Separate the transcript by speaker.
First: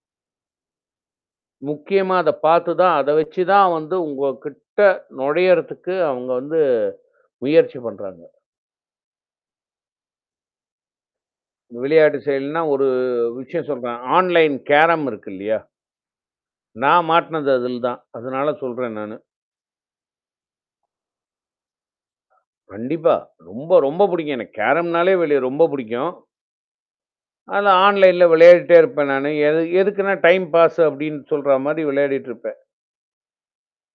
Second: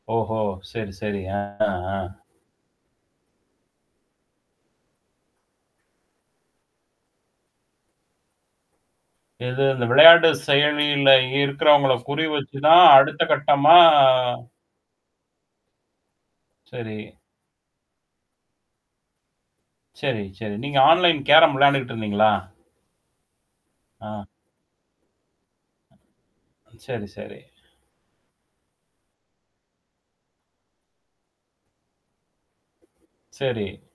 Speaker 1: ஓஹோ! சரி, சரி. அ ஆ.
Speaker 2: முக்கியமா அத பார்த்து தான் அத வச்சு தான் வந்து உங்க கிட்ட நுழையறதுக்கு அவங்க வந்து முயற்சி பண்றாங்க.
Speaker 1: இது இந்த விளையாட்டு செயலியில இருக்கிறவங்கள
Speaker 2: விளையாட்டு
Speaker 1: குறி வச்சு
Speaker 2: செயல்னா
Speaker 1: தான்
Speaker 2: ஒரு
Speaker 1: அடுத்த
Speaker 2: விஷயம்
Speaker 1: கட்டமா
Speaker 2: சொல்றேன். ஆன்லைன் கேரம் இருக்கு இல்லையா?
Speaker 1: சரி.
Speaker 2: நான் மாட்னது அதில தான். அதனால சொல்றேன் நானு.
Speaker 1: சரி, சரி. நீங்க ஆன்லைன் கேரம் விளையாண்டுகிட்டு இருந்தீங்களா?
Speaker 2: கண்டிப்பா. ரொம்ப ரொம்ப
Speaker 1: ஆ.
Speaker 2: புிடிக்கும். எனக்கு கேரம்னாலே வெளி ரொம்ப பிடிக்கும்.
Speaker 1: சரி, சரி.
Speaker 2: அத ஆன்லைன்ல விளையாடிட்டே இருப்பேன் நானு. எது எதுக்குன்னா டைம் பாஸ் அப்டின்னு சொல்ற மாரி விளையாடிட்டு இருப்பேன்.
Speaker 1: சரி.